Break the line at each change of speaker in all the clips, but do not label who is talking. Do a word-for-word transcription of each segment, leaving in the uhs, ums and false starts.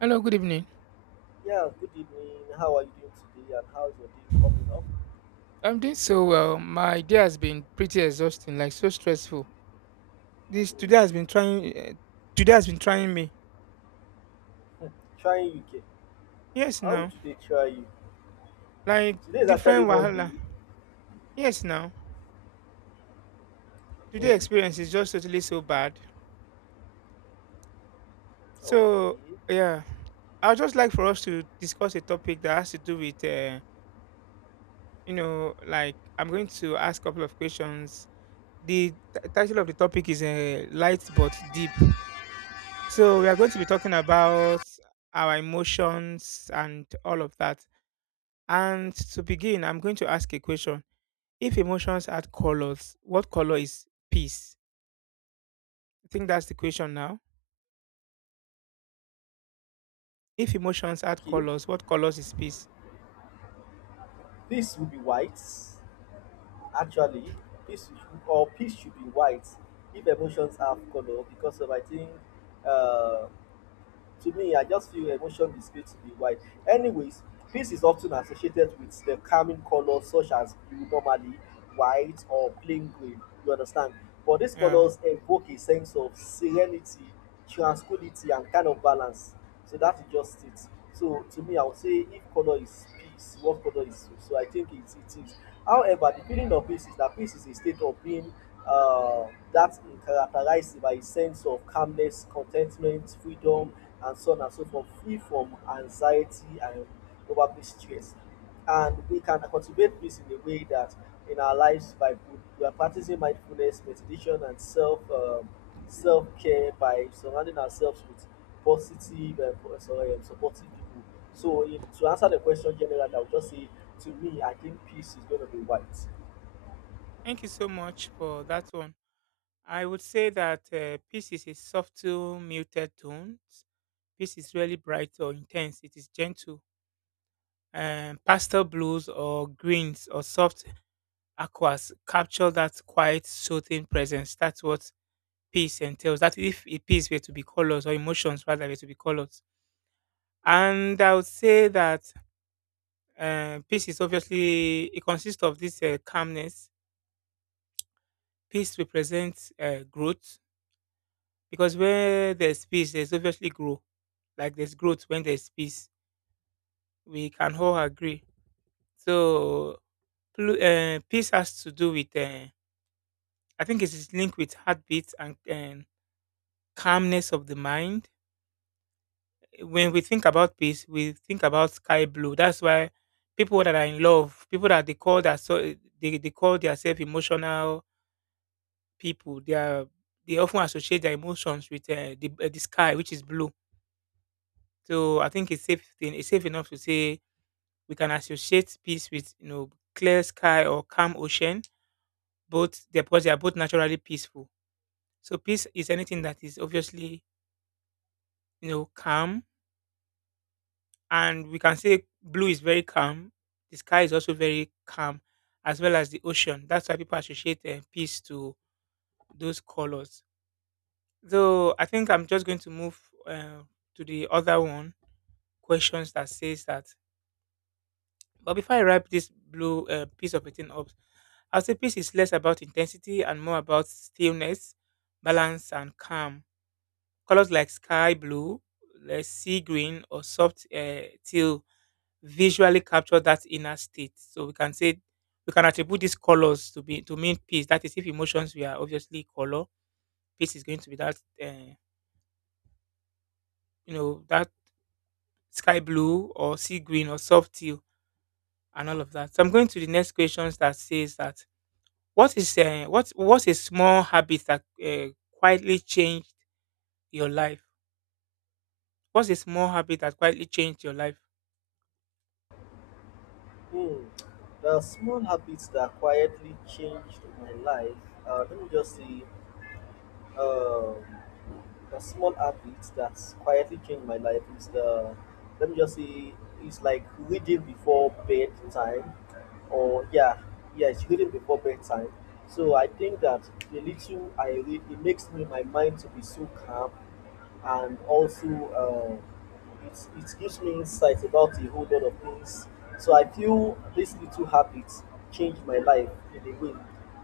Hello, good evening.
Yeah, good evening. How are you doing today and how's your day coming up?
I'm doing so well. My day has been pretty exhausting, like so stressful. This
Mm.
today has been trying. Uh, today has been trying me.
Trying U K.
Yes,
How
now
would you dey try you?
like
Today is actually
different
Monday.
wahala. Yes, now today
Mm.
experience is just totally so bad.
Okay.
So yeah, I'd just like for us to discuss a topic that has to do with uh, you know, like I'm going to ask a couple of questions. The t- title of the topic is uh, light but deep. So we are going to be talking about our emotions and all of that. And to begin, I'm going to ask a question. If emotions add colors, what color is peace? I think that's the question now. If emotions add
Okay.
colors, what colors is peace?
Peace will be white. Actually, peace should- or peace should be white if emotions have color because of I think uh to me, I just feel emotion is going to be wide. Anyways, peace is often associated with the calming colors such as blue, normally white or plain green, you understand? But these
Yeah.
colors evoke a sense of serenity, tranquility, and kind of balance. So that's just it. So to me, I would say if color is peace, what color is so? So I think it, it is. However, the feeling of peace is that peace is a state of being uh, that is characterized by a sense of calmness, contentment, freedom, and so on and so forth, free from anxiety and probably stress. And we can cultivate peace in a way that in our lives by we are practicing mindfulness, meditation, and self um, self care by surrounding ourselves with positive and po- sorry, um, supportive people. So, if, to answer the question generally, I would just say to me, I think peace is going to be white.
Thank you so much for that one. I would say that uh, peace is a subtle, muted tone. Peace is really bright or intense. It is gentle. Um, pastel blues or greens or soft aquas capture that quiet, soothing presence. That's what peace entails. That if it- peace were to be colors, or emotions rather were to be colors. And I would say that uh, peace is obviously, it consists of this uh, calmness. Peace represents uh, growth, because where there's peace, there's obviously growth. Like there's growth when there's peace. We can all agree. So plu- uh, peace has to do with, uh, I think it is linked with heartbeats and, and calmness of the mind. When we think about peace, we think about sky blue. That's why people that are in love, people that they call that so eh, they, they call themselves emotional people. They are they often associate their emotions with uh, the, uh, the sky, which is blue. So I think it's safe thing. It's safe enough to say we can associate peace with you know clear sky or calm ocean. Both they're because they are both naturally peaceful. So peace is anything that is obviously you know calm, and we can say blue is very calm. The sky is also very calm, as well as the ocean. That's why people associate uh, peace to those colors. So I think I'm just going to move uh, to the other one questions that says that. But before I wrap this blue uh, piece of a thing up, I'd say peace is less about intensity and more about stillness, balance, and calm. Colors like sky blue, like sea green, or soft uh, teal visually capture that inner state. So we can say we can attribute these colors to be to mean peace. That is, if emotions were obviously color, peace is going to be that uh, you know that sky blue or sea green or soft teal and all of that. So I'm going to the next questions that says that what is uh, what what is a small habit that uh, quietly change your life? What's a small habit that quietly changed your life?
Hmm. There are small habits that quietly changed my life. Uh, let me just see. Um, the small habit that's quietly changed my life is the let me just say it's like reading before bedtime or yeah yeah it's reading before bedtime. So I think that the little I read, it makes me my mind to be so calm, and also uh, it, it gives me insight about a whole lot of things. So I feel these little habits changed my life in a way,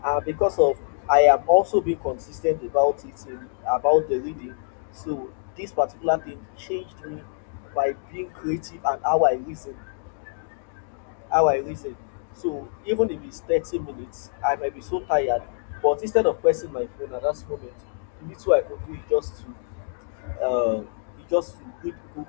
and because of I am also being consistent about it in, about the reading. So this particular thing changed me by being creative and how I reason, how I reason. So even if it's thirty minutes, I might be so tired, but instead of pressing my phone at that moment, the little I could do is just to uh, you just read book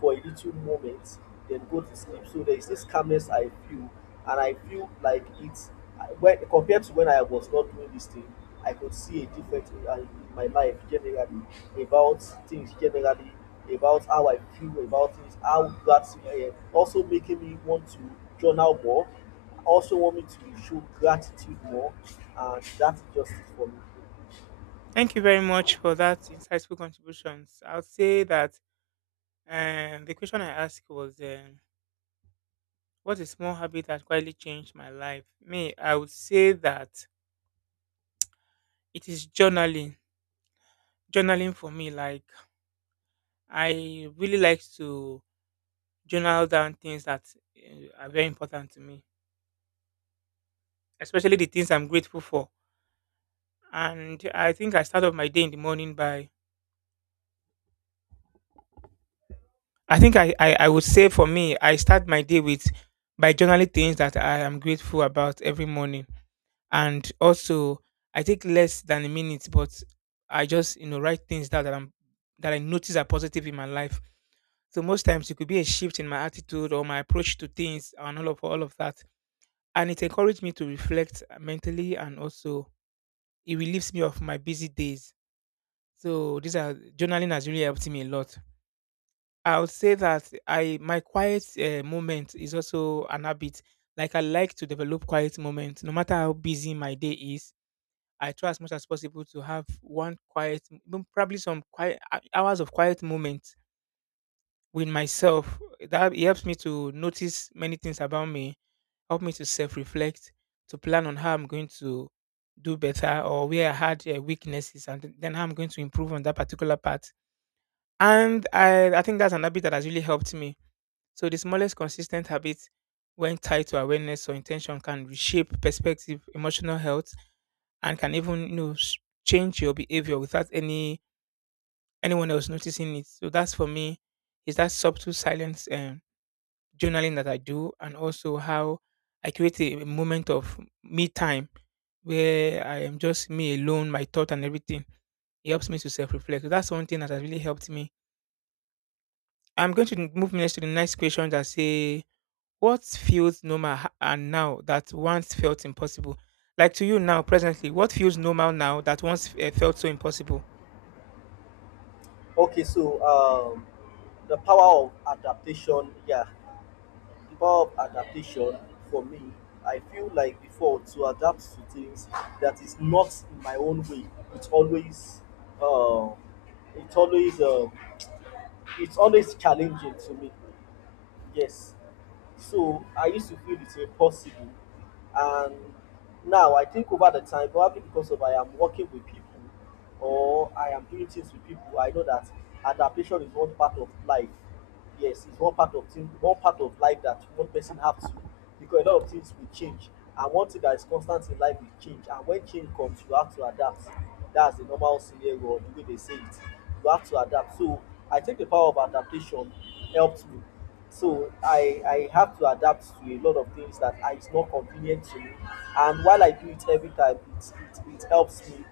for a little moment, then go to sleep. So there is this calmness I feel, and I feel like it's I- when compared to when I was not doing this thing, I could see a difference in, uh, in my life generally, about things generally, about how I feel about things, how that's uh, also making me want to journal more, also want me to show gratitude more, and that's just it for me.
Thank you very much for that insightful contributions. I'll say that um, the question I asked was, um, what's a small habit that quietly changed my life? Me, I would say that it is journaling. Journaling for me, like I really like to journal down things that uh, are very important to me, especially the things I'm grateful for. And I think I start off my day in the morning by I think I, I, I would say for me, I start my day with by journaling things that I am grateful about every morning. And also I take less than a minute, but I just, you know, write things down that I'm that I notice are positive in my life. So most times it could be a shift in my attitude or my approach to things and all of all of that. And it encouraged me to reflect mentally, and also it relieves me of my busy days. So these are journaling has really helped me a lot. I would say that I my quiet uh, moment is also an habit. Like I like to develop quiet moments, no matter how busy my day is. I try as much as possible to have one quiet, m- probably some quiet hou- hours of quiet moment with myself. That it helps me to notice many things about me, help me to self-reflect, to plan on how I'm going to do better, or where I had uh, weaknesses, and then how I'm going to improve on that particular part. And I, I think that's an habit that has really helped me. So the smallest consistent habit, when tied to awareness or intention, can reshape perspective, emotional health, and can even you know s- change your behavior without any anyone else noticing it. So that's for me is that subtle silence um, journaling that I do, and also how I create a a moment of me time where I am just me alone, my thought and everything. It helps me to self reflect. So that's one thing that has really helped me. I'm going to move next to the next question that say, what feels normal ha- and now that once felt impossible? Like to you now, presently, what feels normal now that once uh, felt so impossible?
Okay, so um, the power of adaptation, yeah, the power of adaptation For me, I feel like before to adapt to things that is not in my own way, it's always, uh, it's always, uh, it's always challenging to me. Yes, so I used to feel it's impossible, and now I think over the time, probably because of I am working with people or I am doing things with people, I know that adaptation is one part of life. Yes, it's one part of thing one part of life that one person have to, because a lot of things will change, and one thing that is constant in life is change, and when change comes you have to adapt. That's the normal scenario, or the way they say it, you have to adapt. So I think the power of adaptation helped me. So I I have to adapt to a lot of things that are, is not convenient to me. And while I do it every time, it, it, it helps me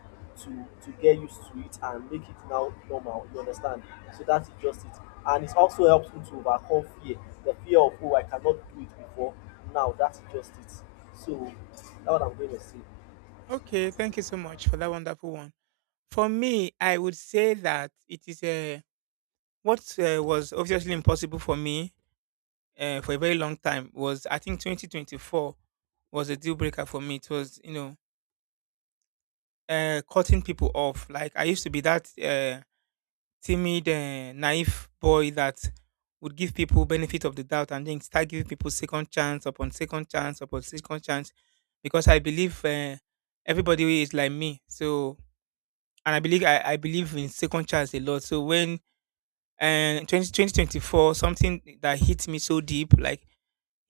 to to get used to it and make it now normal. You understand? So that is just it. And it also helps me to overcome fear, the fear of, oh, I cannot do it before. Now that's just it. So that's what I'm going to say.
Okay, thank you so much for that wonderful one. For me, I would say that it is a what uh, was obviously impossible for me uh, for a very long time was I think twenty twenty-four was a deal breaker for me. It was you know uh, cutting people off. Like I used to be that. Uh, timid, uh, naive boy that would give people benefit of the doubt and then start giving people second chance upon second chance upon second chance, because I believe uh, everybody is like me. So and I believe I, I believe in second chance a lot. So when uh, twenty twenty twenty four, something that hit me so deep, like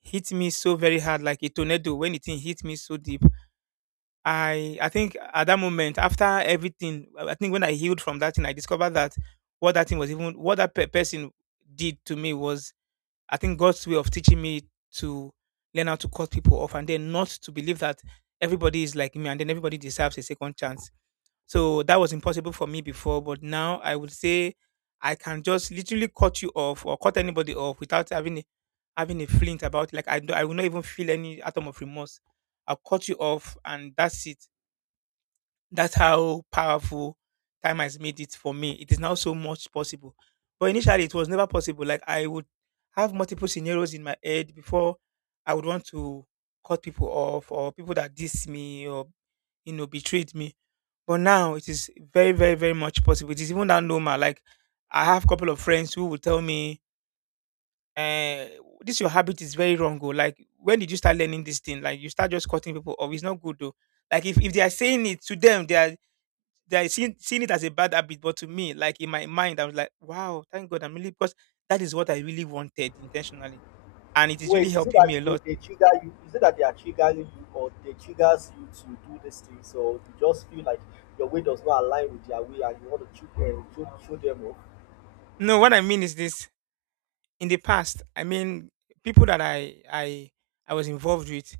hit me so very hard, like a tornado. When the thing hit me so deep, I I think at that moment, after everything, I I think when I healed from that thing, I discovered that what that thing was, even what that pe- person did to me was, I think, God's way of teaching me to learn how to cut people off, and then not to believe that everybody is like me and then everybody deserves a second chance. So that was impossible for me before, but now I would say I can just literally cut you off or cut anybody off without having a, having a flint about it. Like I do, I will not even feel any atom of remorse. I'll cut you off and that's it. That's how powerful time has made it for me. It is now so much possible. But initially, it was never possible. Like, I would have multiple scenarios in my head before I would want to cut people off, or people that diss me or, you know, betrayed me. But now it is very, very, very much possible. It is even that normal. Like, I have a couple of friends who will tell me, uh, this your habit is very wrong. Oh. Like, when did you start learning this thing? Like, you start just cutting people off. It's not good, though. Like, if, if they are saying it to them, they are they are seen seeing it as a bad habit, but to me, like in my mind, I was like, wow, thank God I'm really, because that is what I really wanted intentionally. And it is really
Wait, is it
helping me
that
a
they,
lot.
they trigger you? Is it that they are triggering you, or they triggers you to do these things, or you just feel like your way does not align with their way, and you want to trigger, show, show them off?
No, what I mean is this. In the past, I mean people that I I I was involved with,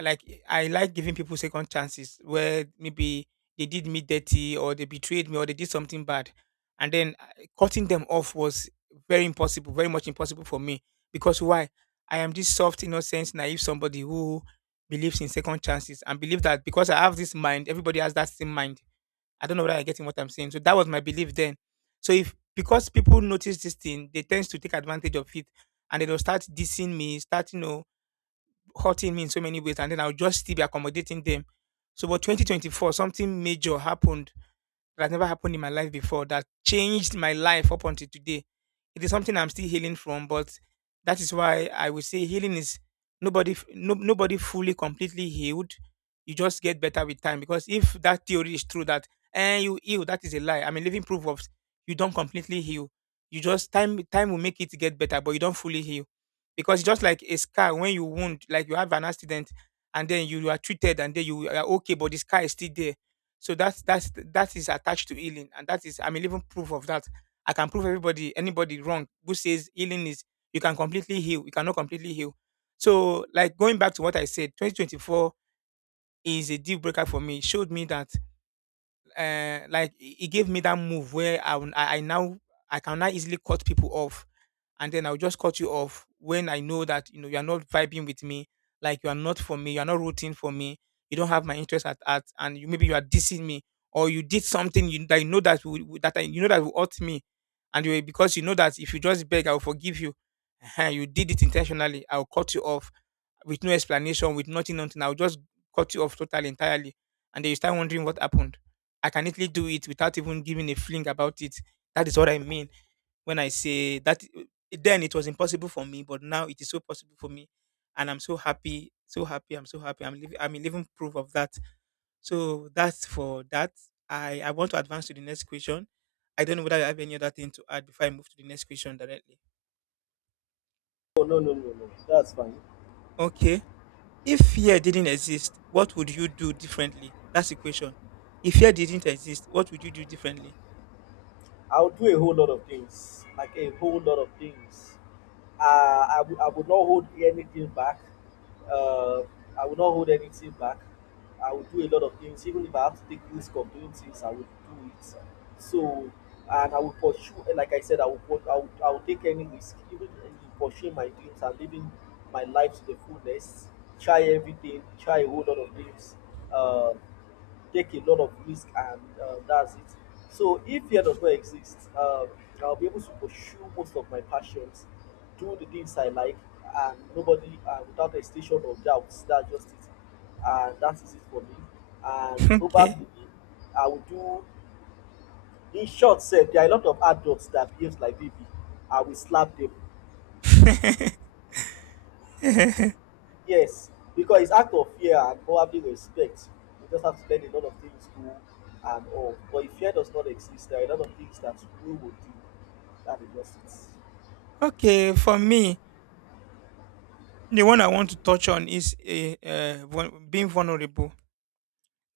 like I like giving people second chances where maybe they did me dirty or they betrayed me or they did something bad, and then uh, cutting them off was very impossible, very much impossible for me, because why? I am this soft, innocent, naive somebody who believes in second chances and believe that because I have this mind, everybody has that same mind. I don't know whether I'm getting what I'm saying. So that was my belief then. So if because people notice this thing, they tend to take advantage of it and they will start dissing me, start you know hurting me in so many ways, and then I'll just still be accommodating them. So, but twenty twenty-four, something major happened that has never happened in my life before that changed my life up until today. It is something I'm still healing from, but that is why I would say healing is nobody f- no, nobody fully completely healed. You just get better with time, because if that theory is true that and you heal, that is a lie. I'm a living proof of you don't completely heal. You just time time will make it get better, but you don't fully heal because just like a scar when you wound, like you have an accident and then you are treated and then you are okay, but the scar is still there so that's that's that is attached to healing, and that is I'm a living proof of that. I can prove everybody anybody wrong who says healing is you can completely heal, you cannot completely heal. So like going back to what I said, twenty twenty-four is a deal breaker for me. It showed me that uh like it it gave me that move where I, will- I I now I can now easily cut people off, and then I'll just cut you off when I know that you know you are not vibing with me, like you are not for me, you are not rooting for me, you don't have my interest at heart, and you maybe you are dissing me, or you did something you, that you know that will, will- that I, you know, that will hurt me, and you because you know that if you just beg, I will forgive you. Ehen, you did it intentionally. I'll cut you off with no explanation, with nothing, nothing. I'll just cut you off totally, entirely, and then you start wondering what happened. I can easily do it without even giving a fling about it. That is what I mean when I say that eh, then it was impossible for me, but now it is so possible for me, and I'm so happy, so happy, I'm so happy. I'm living, I'm a living proof of that. So that's for that. I I want to advance to the next question. I don't know whether I have any other thing to add before I move to the next question directly.
Oh no, no, no, no. That's fine.
Okay, if fear didn't exist, what would you do differently? That's the question. If fear didn't exist, what would you do differently?
I'll do a whole lot of things, like a whole lot of things. Uh, I would I would not hold anything back. Uh, I would not hold anything back. I would do a lot of things, even if I have to take risk of doing things, I would do it. So, and I would pursue, like I said, I would, put- I would, I would take any risk, even in pursuing my dreams and living my life to the fullness. Try everything, try a whole lot of things. Uh, Take a lot of risk and uh, that's it. So if fear does not exist, um, I'll be able to pursue most of my passions, do the things I like, and nobody uh, without hesitation or doubts. That's just it, and that is it for me. And
Okay.
probably I will do. In short, said there are a lot of adults that behaves like baby. I will slap them. Yes, because it's act of fear and probably respect. You just have to learn a lot of things to and all. But if fear does not exist, there are a lot of things that we will do. That is just it.
Okay, for me, the one I want to touch on is a, uh, vul- being vulnerable.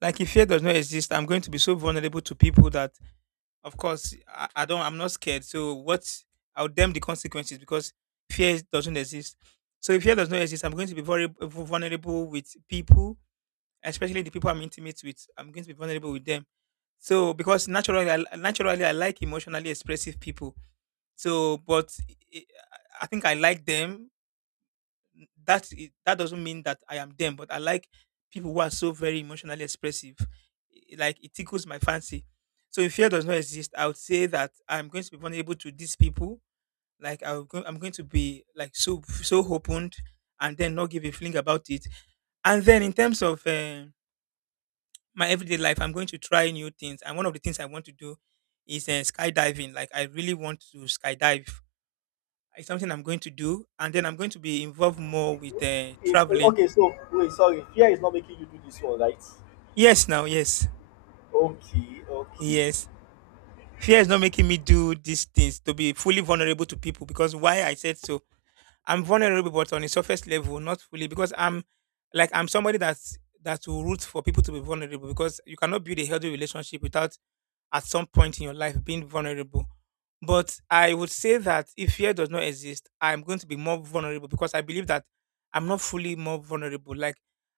Like if fear does not exist, I'm going to be so vulnerable to people that, of course, I, I don't. I'm not scared. So what? I'll damn the consequences because fear doesn't exist. So if fear does not exist, I'm going to be very vulnerable with people, especially the people I'm intimate with. I'm going to be vulnerable with them. So because naturally, I, naturally, I like emotionally expressive people. So, but I I think I like them that i- that doesn't mean that I am them, but I like people who are so very emotionally expressive. I- Like it tickles my fancy. So if fear does not exist, I would say that I'm going to be vulnerable to these people. Like I'm going, I'm going to be like so so opened, and then not give a fling about it. And then in terms of eh, my everyday life, I'm going to try new things. And one of the things I want to do is uh, skydiving. Like I really want to skydive. It's something I'm going to do, and then I'm going to be involved more with uh,
If, oh,
traveling.
okay, so wait, sorry, fear is not making you do this one, right?
Yes, now, yes,
Okay, okay.
yes. Fear is not making me do these things to be fully vulnerable to people because why I said so. I'm vulnerable, but on a surface level, not fully because I'm like I'm somebody that's that will root for people to be vulnerable because you cannot build a healthy relationship without at some point in your life being vulnerable. But I would say that if fear does not exist, I'm going to be more vulnerable because I believe that I'm not fully more vulnerable. Like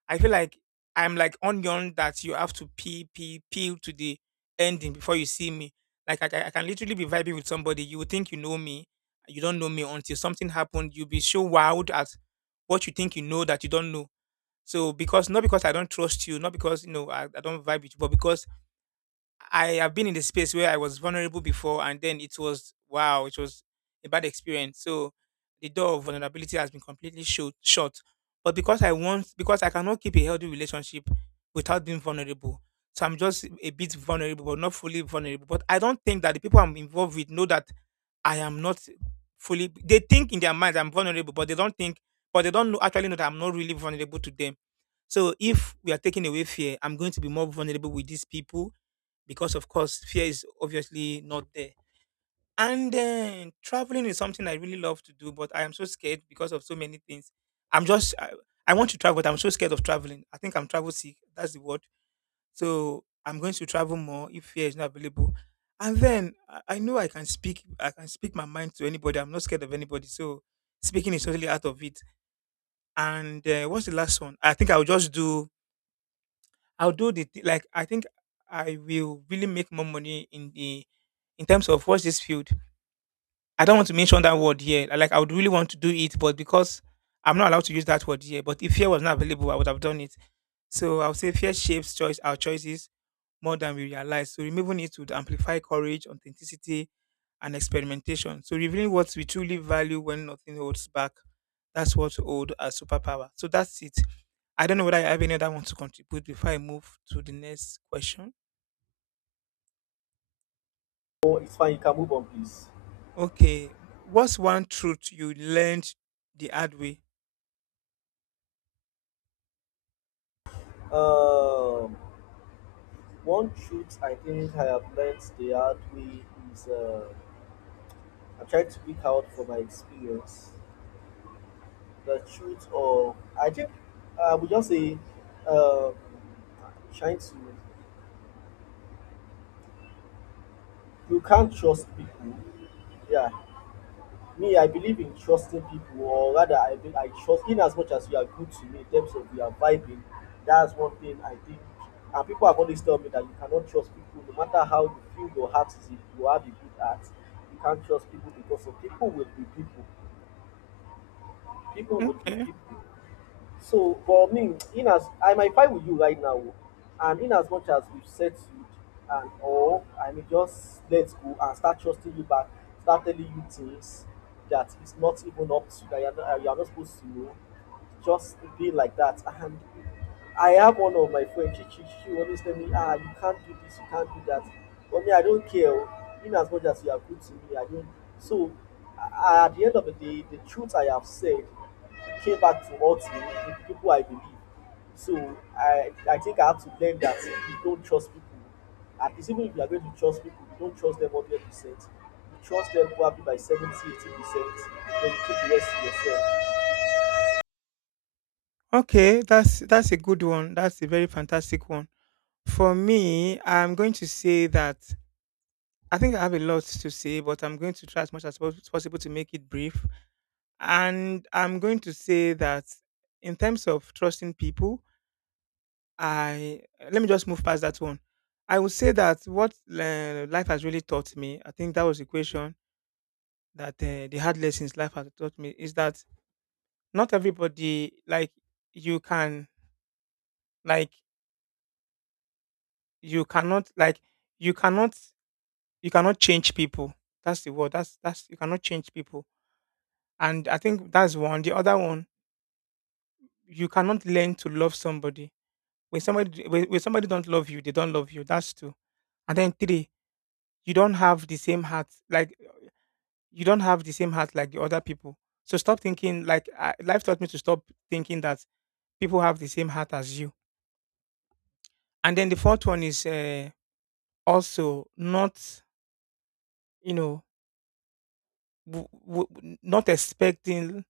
I feel like I'm like onion that you have to peel, peel, peel to the ending before you see me. Like I, ca- I can literally be vibing with somebody. You would think you know me, you don't know me until something happened. You'll be so wild at what you think you know that you don't know. So because not because I don't trust you, not because you know I, I don't vibe with you, but because I have been in the space where I was vulnerable before, and then it was wow, it was a bad experience. So the door of vulnerability has been completely shut. shut. But because I want, because I cannot keep a healthy relationship without being vulnerable, so I'm just a bit vulnerable, but not fully vulnerable. But I don't think that the people I'm involved with know that I am not fully. They think in their minds I'm vulnerable, but they don't think, but they don't know, actually know that I'm not really vulnerable to them. So if we are taking away fear, I'm going to be more vulnerable with these people because of course fear is obviously not there, and then traveling is something I really love to do but I am so scared because of so many things. i'm just i, I want to travel but I'm so scared of traveling. I think I'm travel sick, that's the word. So I'm going to travel more if fear is not available. And then i, I know i can speak I can speak my mind to anybody. I'm not scared of anybody, so speaking is totally out of it. And uh, what's the last one? I think I'll just do. I'll do the thi- Like I think I will really make more money in the in terms of what's this field. I don't want to mention that word here. Like I would really want to do it, but because I'm not allowed to use that word here. But if fear was not available, I would have done it. So I would say fear shapes choice our choices more than we realize. So removing it would amplify courage, authenticity, and experimentation. So revealing what we truly value when nothing holds back. That's what hold a superpower. So that's it. I don't know whether I have any other one to contribute before I move to the next question.
Oh, it's fine. You can move on, please.
Okay. What's one truth you learned the hard way?
Um, One truth I think I have learned the hard way is uh, I'm trying to speak out for my experience. The truth of I think I would just say uh trying to You can't trust people. Yeah. Me, I believe in trusting people, or rather I be- I trust in as much as you are good to me in terms of you are vibing, that's one thing I think. And people have always told me that you cannot trust people no matter how you feel your heart is. If you have a good heart, you can't trust people because of people will be people. People will be
Okay.
people. So, but me, in as I might fight with you right now, and in as much as we've settled and all, I may just let go and start trusting you back, start telling you things that it's not even up to, that you're not, you're not supposed to know. Just be like that. And I have one of my friends, she, she, she always tell me, ah, you can't do this, you can't do that. But me, I don't care. Oh. In as much as you are good to me, I don't. So, a- at the end of the day, the truth I have said came back to hurt me in the people I believe. So I I think I have to learn that you don't trust people. At least even if you are going to trust people, you don't trust them one hundred percent. You trust them probably by seventy, eighty percent. Then you keep the rest to yourself.
Okay, that's that's a good one. That's a very fantastic one. For me, I'm going to say that I think I have a lot to say, but I'm going to try as much as pos- possible to make it brief. And I'm going to say that in terms of trusting people, I let me just move past that one. I would say that what uh, life has really taught me, I think that was the question that uh, the hard lessons life has taught me is that not everybody like you can like you cannot like you cannot you cannot change people. That's the word. That's that's you cannot change people. And I think that's one. The other one, you cannot learn to love somebody. When somebody when, when somebody don't love you, they don't love you. That's two. And then three, you don't have the same heart. Like you don't have the same heart like the other people. So stop thinking like I, life taught me to stop thinking that people have the same heart as you. And then the fourth one is uh, also not you know w- w- w- not expecting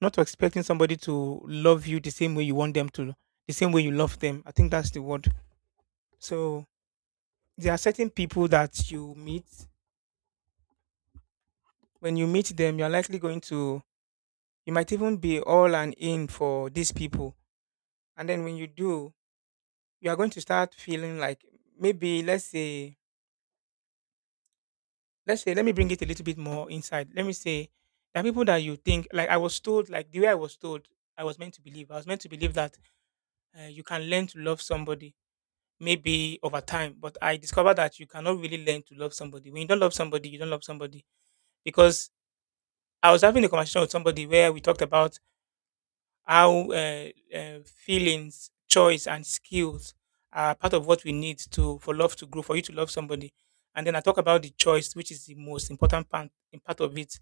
not expecting somebody to love you the same way you want them to, the same way you love them. I think that's the word. So there are certain people that you meet. When you meet them, you're likely going to, you might even be all and in for these people. And then when you do, you are going to start feeling like maybe let's say let's say let me bring it a little bit more inside. Let me say there are people that you think like I was told like the way I was told I was meant to believe. I was meant to believe that uh, you can learn to love somebody maybe over time, but I discovered that you cannot really learn to love somebody. When you don't love somebody, you don't love somebody because I was having a conversation with somebody where we talked about how uh, uh, feelings, choice, and skills are part of what we need to for love to grow, for you to love somebody. And then I talk about the choice, which is the most important part, part of it.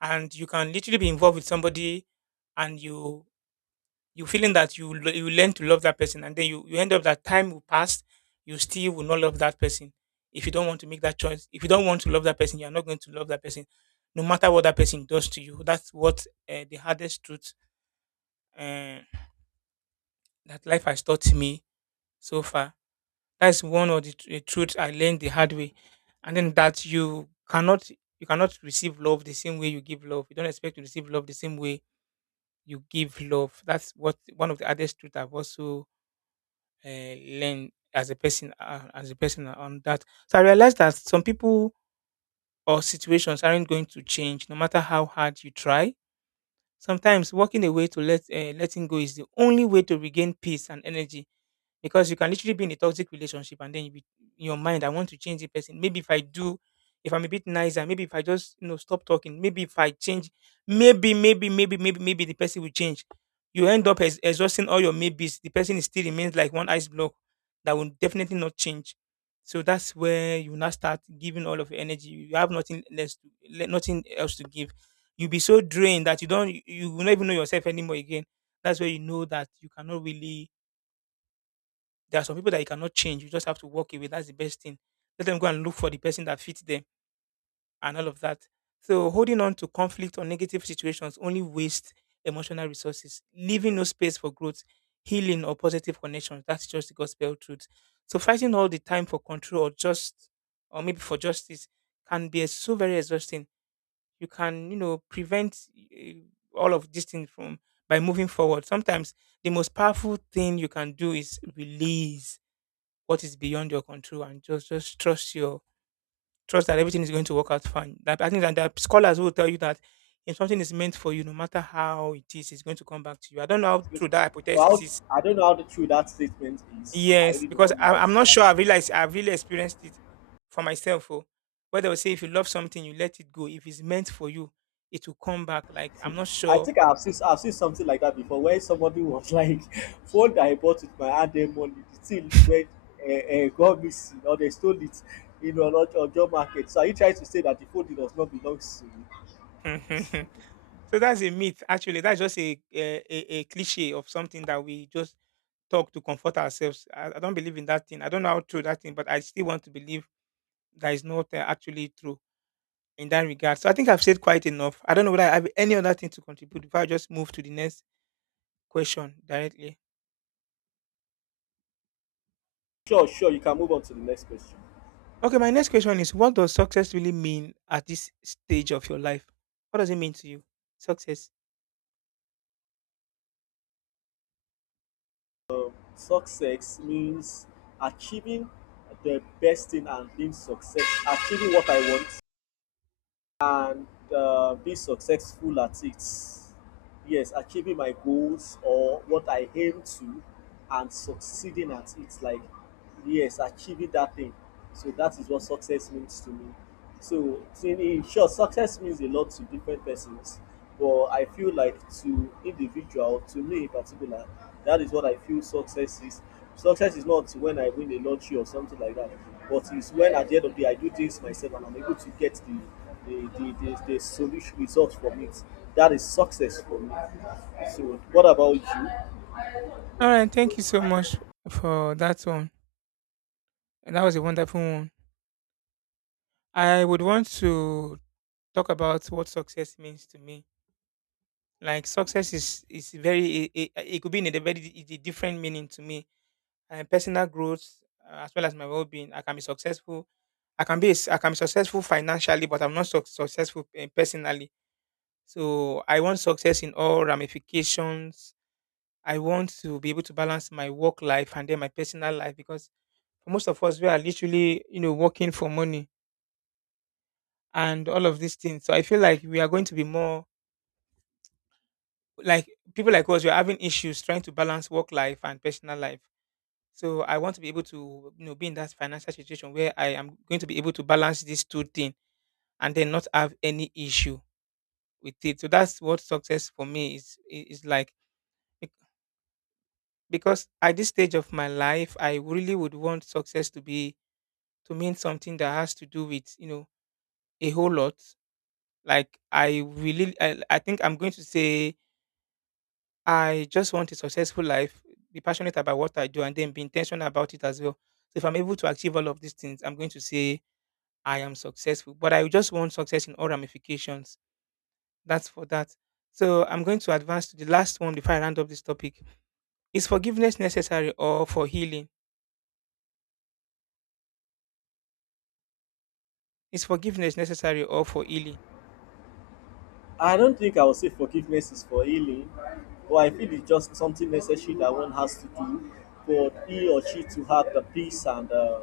And you can literally be involved with somebody, and you you feeling that you l- you learn to love that person, and then you, you end up that time will pass, you still will not love that person if you don't want to make that choice. If you don't want to love that person, you are not going to love that person, no matter what that person does to you. That's what uh, the hardest truth uh, that life has taught me so far. That's one of the tr- eh, truth I learned the hard way, and then that you cannot you cannot receive love the same way you give love. You don't expect to receive love the same way you give love. That's what one of the hardest truth I've also uh, learned as a person uh, as a person on that. So I realized that some people or situations aren't going to change no matter how hard you try. Sometimes walking away to let uh, letting go is the only way to regain peace and energy, because you can literally be in a toxic relationship and then you be, in your mind, I want to change the person. Maybe if I do, if I'm a bit nicer, maybe if I just, you know, stop talking, maybe if I change, maybe maybe maybe maybe maybe the person will change. You end up ex- exhausting all your maybes, the person is still remains like one ice block that will definitely not change. So that's where you now start giving all of your energy, you have nothing less to, le- nothing else to give. You'll be so drained that you don't you will not even know yourself anymore again. That's where you know that you cannot really, there are some people that you cannot change. You just have to walk away. That's the best thing. Let them go and look for the person that fits them and all of that. So holding on to conflict or negative situations only waste emotional resources, leaving no space for growth, healing, or positive connections. That's just the gospel truth. So fighting all the time for control, or just or maybe for justice, can be so very exhausting. You can, you know, prevent eh, all of these things from by moving forward. Sometimes the most powerful thing you can do is release what is beyond your control and just just trust your, trust that everything is going to work out fine. That, I think that there are scholars who will tell you that if something is meant for you, no matter how it is, it's going to come back to you. I don't know how
It's
true
good.
that
But
hypothesis is.
how, I don't know how the true that statement is. I
Yes,
really do
because
not know how
I, I'm
true
not
that
sure. I
statement is.
realized I've really experienced it for myself. Oh, where they will say if you love something, you let it go. If it's meant for you, it will come back. Like, I'm not
I
sure.
think I've seen I've seen something like that before, where somebody was like, "Phone that I bought with my hand then money, the thing went uh, uh, got missing, or they stole it in an Ojo market." So are you trying to say that the phone does not belong to you?
So that's a myth. Actually, that's just a a, a a cliche of something that we just talk to comfort ourselves. I, I don't believe in that thing. I don't know how true that thing, but I still want to believe that is not uh, actually true in that regard. So I think I've said quite enough. I don't know whether I have any other thing to contribute before I just move to the next question directly.
Sure, sure. You can move on to the next question.
Okay, my next question is, what does success really mean at this stage of your life? What does it mean to you? Success.
Success means achieving the best thing and being success, achieving what I want, uh, being successful at it. Yes, achieving my goals or what I aim to and succeeding at it. Like, yes, achieving that thing. So that is what success means to me. So, in in short, success means a lot to different persons, but I feel like to individual, to me in particular, that is what I feel success is. Success is not when I win a lottery or something like that, but it's when at the end of the day I do things myself and I'm able to get the the the, the, the solution results from it. That is success for me. So, what about you?
All right, thank you so much for that one. And that was a wonderful one. I would want to talk about what success means to me. Like, success is is very it, it, could be in a very di- di- different meaning to me. And personal growth, uh, as well as my well-being. I can be successful. I can be s- I can be successful financially, but I'm not suc successful eh, personally. So I want success in all ramifications. I want to be able to balance my work life and then my personal life, because for most of us, we are literally, you know, working for money and all of these things. So I feel like we are going to be more like, people like us, we're having issues trying to balance work life and personal life. So I want to be able to, you know, be in that financial situation where I am going to be able to balance these two things and then not have any issue with it. So that's what success for me is i- is like. Bec- Because at this stage of my life, I really would want success to be to mean something that has to do with, you know, a whole lot. Like, I really, I, I think I'm going to say I just want a successful life, be passionate about what I do, and then be intentional about it as well. So if I'm able to achieve all of these things, I'm going to say I am successful. But I just want success in all ramifications. That's for that. So I'm going to advance to the last one before I round up this topic. Is forgiveness necessary or for healing? Is forgiveness necessary or for healing?
I don't think I will say forgiveness is for healing, but I feel it's just something necessary that one has to do for he or she to have the peace and uh,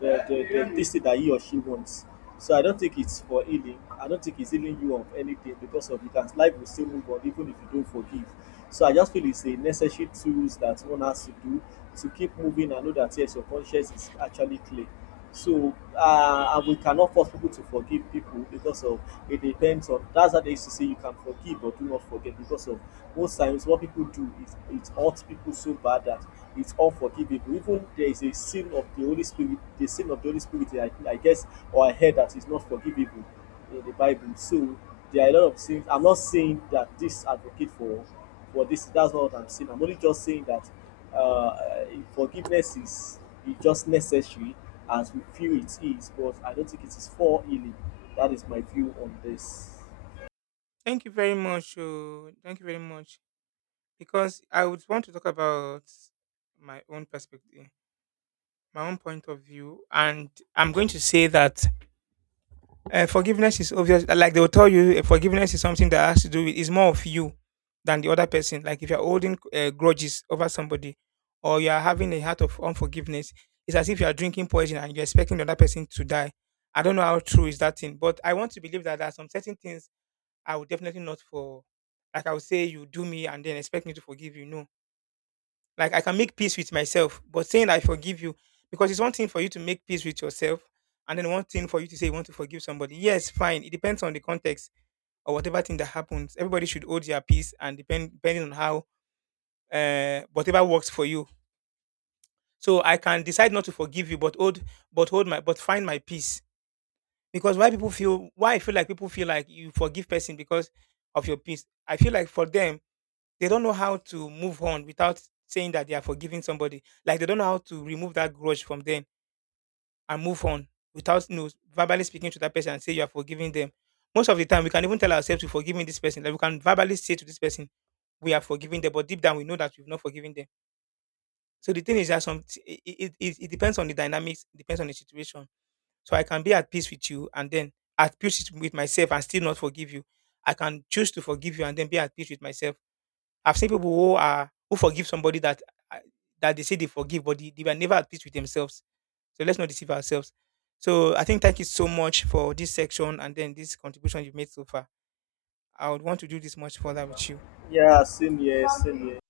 the, the, the this thing that he or she wants. So I don't think it's for healing. I don't think it's healing you of anything, because of you can life will still move on even if you don't forgive. So I just feel it's a necessary tools that one has to do to keep moving and know that yes, your conscience is actually clear. So uh, and we cannot force people to forgive people because of it depends on, that's how they used to say, you can forgive but do not forget, because of most times what people do is it hurts people so bad that it's unforgivable. Even there is a sin of the Holy Spirit, the sin of the Holy Spirit, I, I guess, or I heard, that is not forgivable in the Bible. So there are a lot of things. I'm not saying that this advocate for for this. That's not what I'm saying. I'm only just saying that uh, forgiveness is is just necessary as we feel it is, but I don't think it is for healing. That is my view on this.
Thank you very much. Oh, thank you very much. Because I would want to talk about my own perspective, my own point of view, and I'm going to say that, Uh, forgiveness is obvious. Like, they will tell you, uh, forgiveness is something that has to do with, is more of you than the other person. Like, if you're holding uh, grudges over somebody, or you are having a heart of unforgiveness, it's as if you are drinking poison and you're expecting the other person to die. I don't know how true is that thing, but I want to believe that there are some certain things I would definitely not for. Like, I would say, you do me and then expect me to forgive you. No, like, I can make peace with myself, but saying I forgive you, because it's one thing for you to make peace with yourself, and then one thing for you to say you want to forgive somebody. Yes, fine. It depends on the context or whatever thing that happens. Everybody should hold their peace, and depend depending on how, uh, whatever works for you. So I can decide not to forgive you, but hold, but hold my but find my peace. Because why people feel why I feel like people feel like you forgive person because of your peace. I feel like for them, they don't know how to move on without saying that they are forgiving somebody. Like, they don't know how to remove that grudge from them and move on without, you know, verbally speaking to that person and say you are forgiving them. Most of the time, we can even tell ourselves we're forgiving this person. Like, we can verbally say to this person we are forgiving them, but deep down we know that we've not forgiven them. So the thing is that some it, it, it it depends on the dynamics, it depends on the situation. So I can be at peace with you and then at peace with myself and still not forgive you. I can choose to forgive you and then be at peace with myself. I've seen people who are who forgive somebody that uh, that they say they forgive, but they, they were never at peace with themselves. So let's not deceive ourselves. So I think, thank you so much for this section and then this contribution you've made so far. I would want to do this much further with you.
Yeah, same here, same here.